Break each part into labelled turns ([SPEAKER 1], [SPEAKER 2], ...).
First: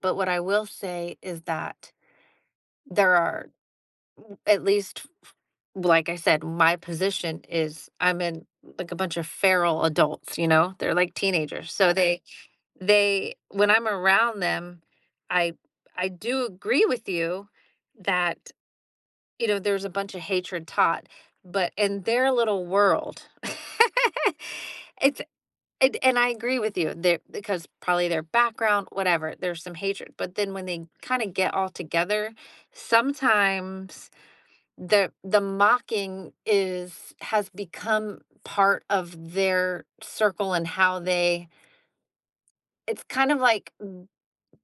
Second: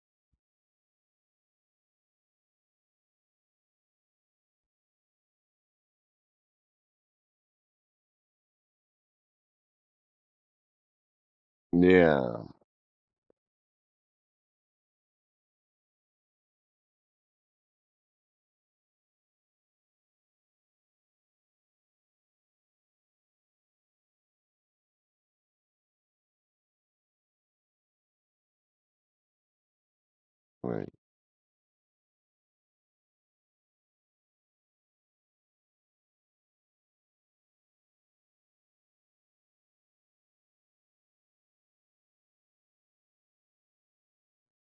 [SPEAKER 1] But what I will say is that, there are r at least, f f like I said, my position is I'm in, like, a bunch of feral adults, you know, they're like teenagers, so they
[SPEAKER 2] Yeah.
[SPEAKER 1] they when I'm around them, I I do agree with you that, you know, there's a bunch of hatred taught, but in their little world, it's and and I agree with you, they're 'cause probably their background, whatever, there's some hatred, but then when they
[SPEAKER 2] Right.
[SPEAKER 1] kinda get all together, sometimes the the mocking is has become part of their circle and how they it's kind of like, m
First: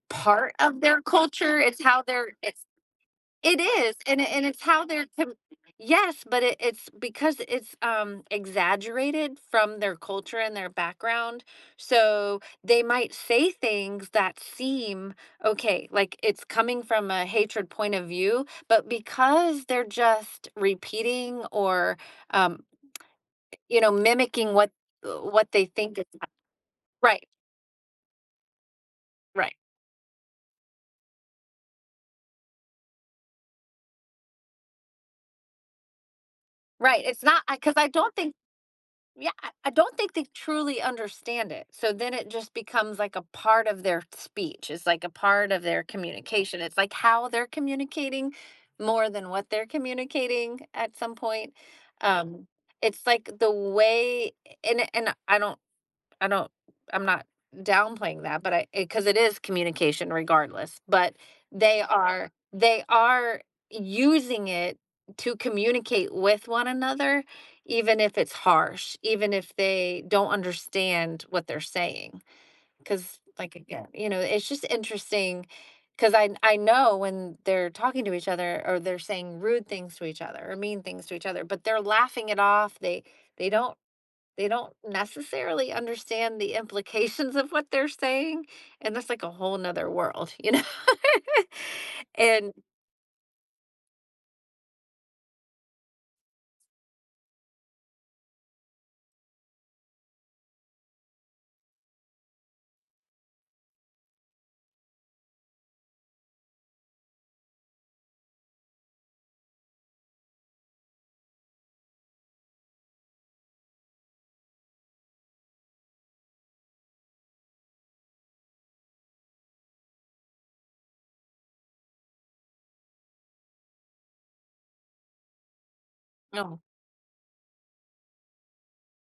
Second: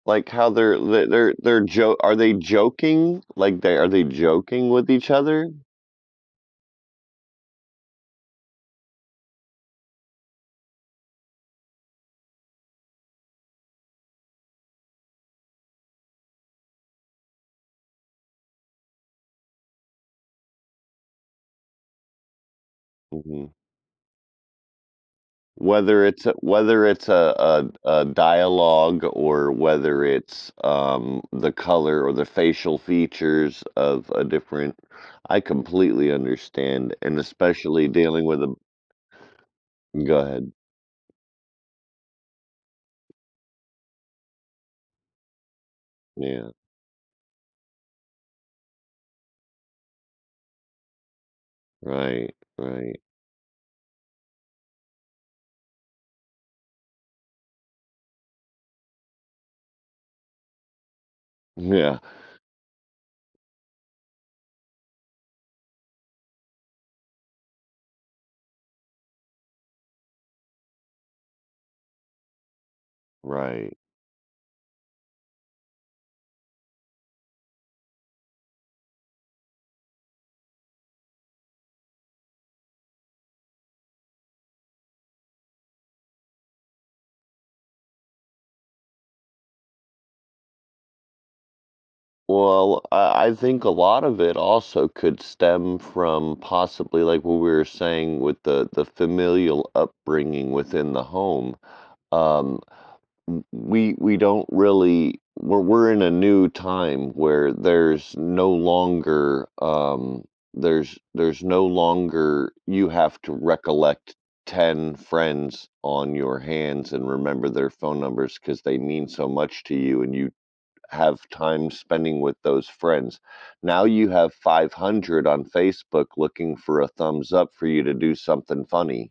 [SPEAKER 2] Like, how
[SPEAKER 1] part
[SPEAKER 2] they're
[SPEAKER 1] of their
[SPEAKER 2] the they're
[SPEAKER 1] culture,
[SPEAKER 2] they're
[SPEAKER 1] it's
[SPEAKER 2] jo
[SPEAKER 1] how
[SPEAKER 2] are
[SPEAKER 1] they're
[SPEAKER 2] they
[SPEAKER 1] it's
[SPEAKER 2] joking? Like,
[SPEAKER 1] It
[SPEAKER 2] they are
[SPEAKER 1] is,
[SPEAKER 2] they
[SPEAKER 1] and it and it's
[SPEAKER 2] joking
[SPEAKER 1] how
[SPEAKER 2] with
[SPEAKER 1] they're
[SPEAKER 2] each other?
[SPEAKER 1] Yes, but it it's because it's, um, exaggerated from their culture and their background, so they might say things that seem Okay, like, it's coming from a hatred point of view, but because they're just repeating or, um,
[SPEAKER 2] Mhm.
[SPEAKER 1] you know, mimicking what w what they think
[SPEAKER 2] Whether
[SPEAKER 1] it's
[SPEAKER 2] it's a
[SPEAKER 1] [unintelligible]
[SPEAKER 2] whether it's
[SPEAKER 1] Right.
[SPEAKER 2] a a a dialogue or
[SPEAKER 1] Right.
[SPEAKER 2] whether it's, um, the color or the facial features of a different I completely understand,
[SPEAKER 1] Right,
[SPEAKER 2] and
[SPEAKER 1] it's not I 'cause
[SPEAKER 2] especially
[SPEAKER 1] I don't
[SPEAKER 2] dealing
[SPEAKER 1] think
[SPEAKER 2] with a
[SPEAKER 1] Yeah, I I don't think
[SPEAKER 2] Go
[SPEAKER 1] they
[SPEAKER 2] ahead.
[SPEAKER 1] truly understand it, so then it just becomes, like, a part of their speech. It's, like, a part of their
[SPEAKER 2] Yeah.
[SPEAKER 1] communication. It's, like, how they're communicating, more than what they're communicating at some point,
[SPEAKER 2] Right,
[SPEAKER 1] um,
[SPEAKER 2] right.
[SPEAKER 1] it's, like, the way and and I don't I don't I'm not downplaying that, but I 'cause it is communication regardless, but they
[SPEAKER 2] Yeah.
[SPEAKER 1] are they are using it to communicate with one another, even if it's harsh, even if they don't understand what they're saying. 'Cause, like,
[SPEAKER 2] Right.
[SPEAKER 1] again, you know, it's just interesting 'cause I I know when they're talking to each other or they're saying rude things to each other or mean things to each other, but they're laughing it off, they they don't they don't necessarily understand the implications of what they're saying, and that's like, a whole 'nother world, you know? And
[SPEAKER 2] Well, uh, I think a lot of it also could stem from, possibly, like, what we were saying with the the familial upbringing within the home, um, we we don't really well, were In a new time where there's no longer, um, there's there's no longer you have to recollect 10 friends on your hands and remember their phone numbers 'cause they mean so much to you and you have time spending with those friends. Now you have 500 on Facebook looking
[SPEAKER 1] No.
[SPEAKER 2] for a thumbs up for you to do something funny.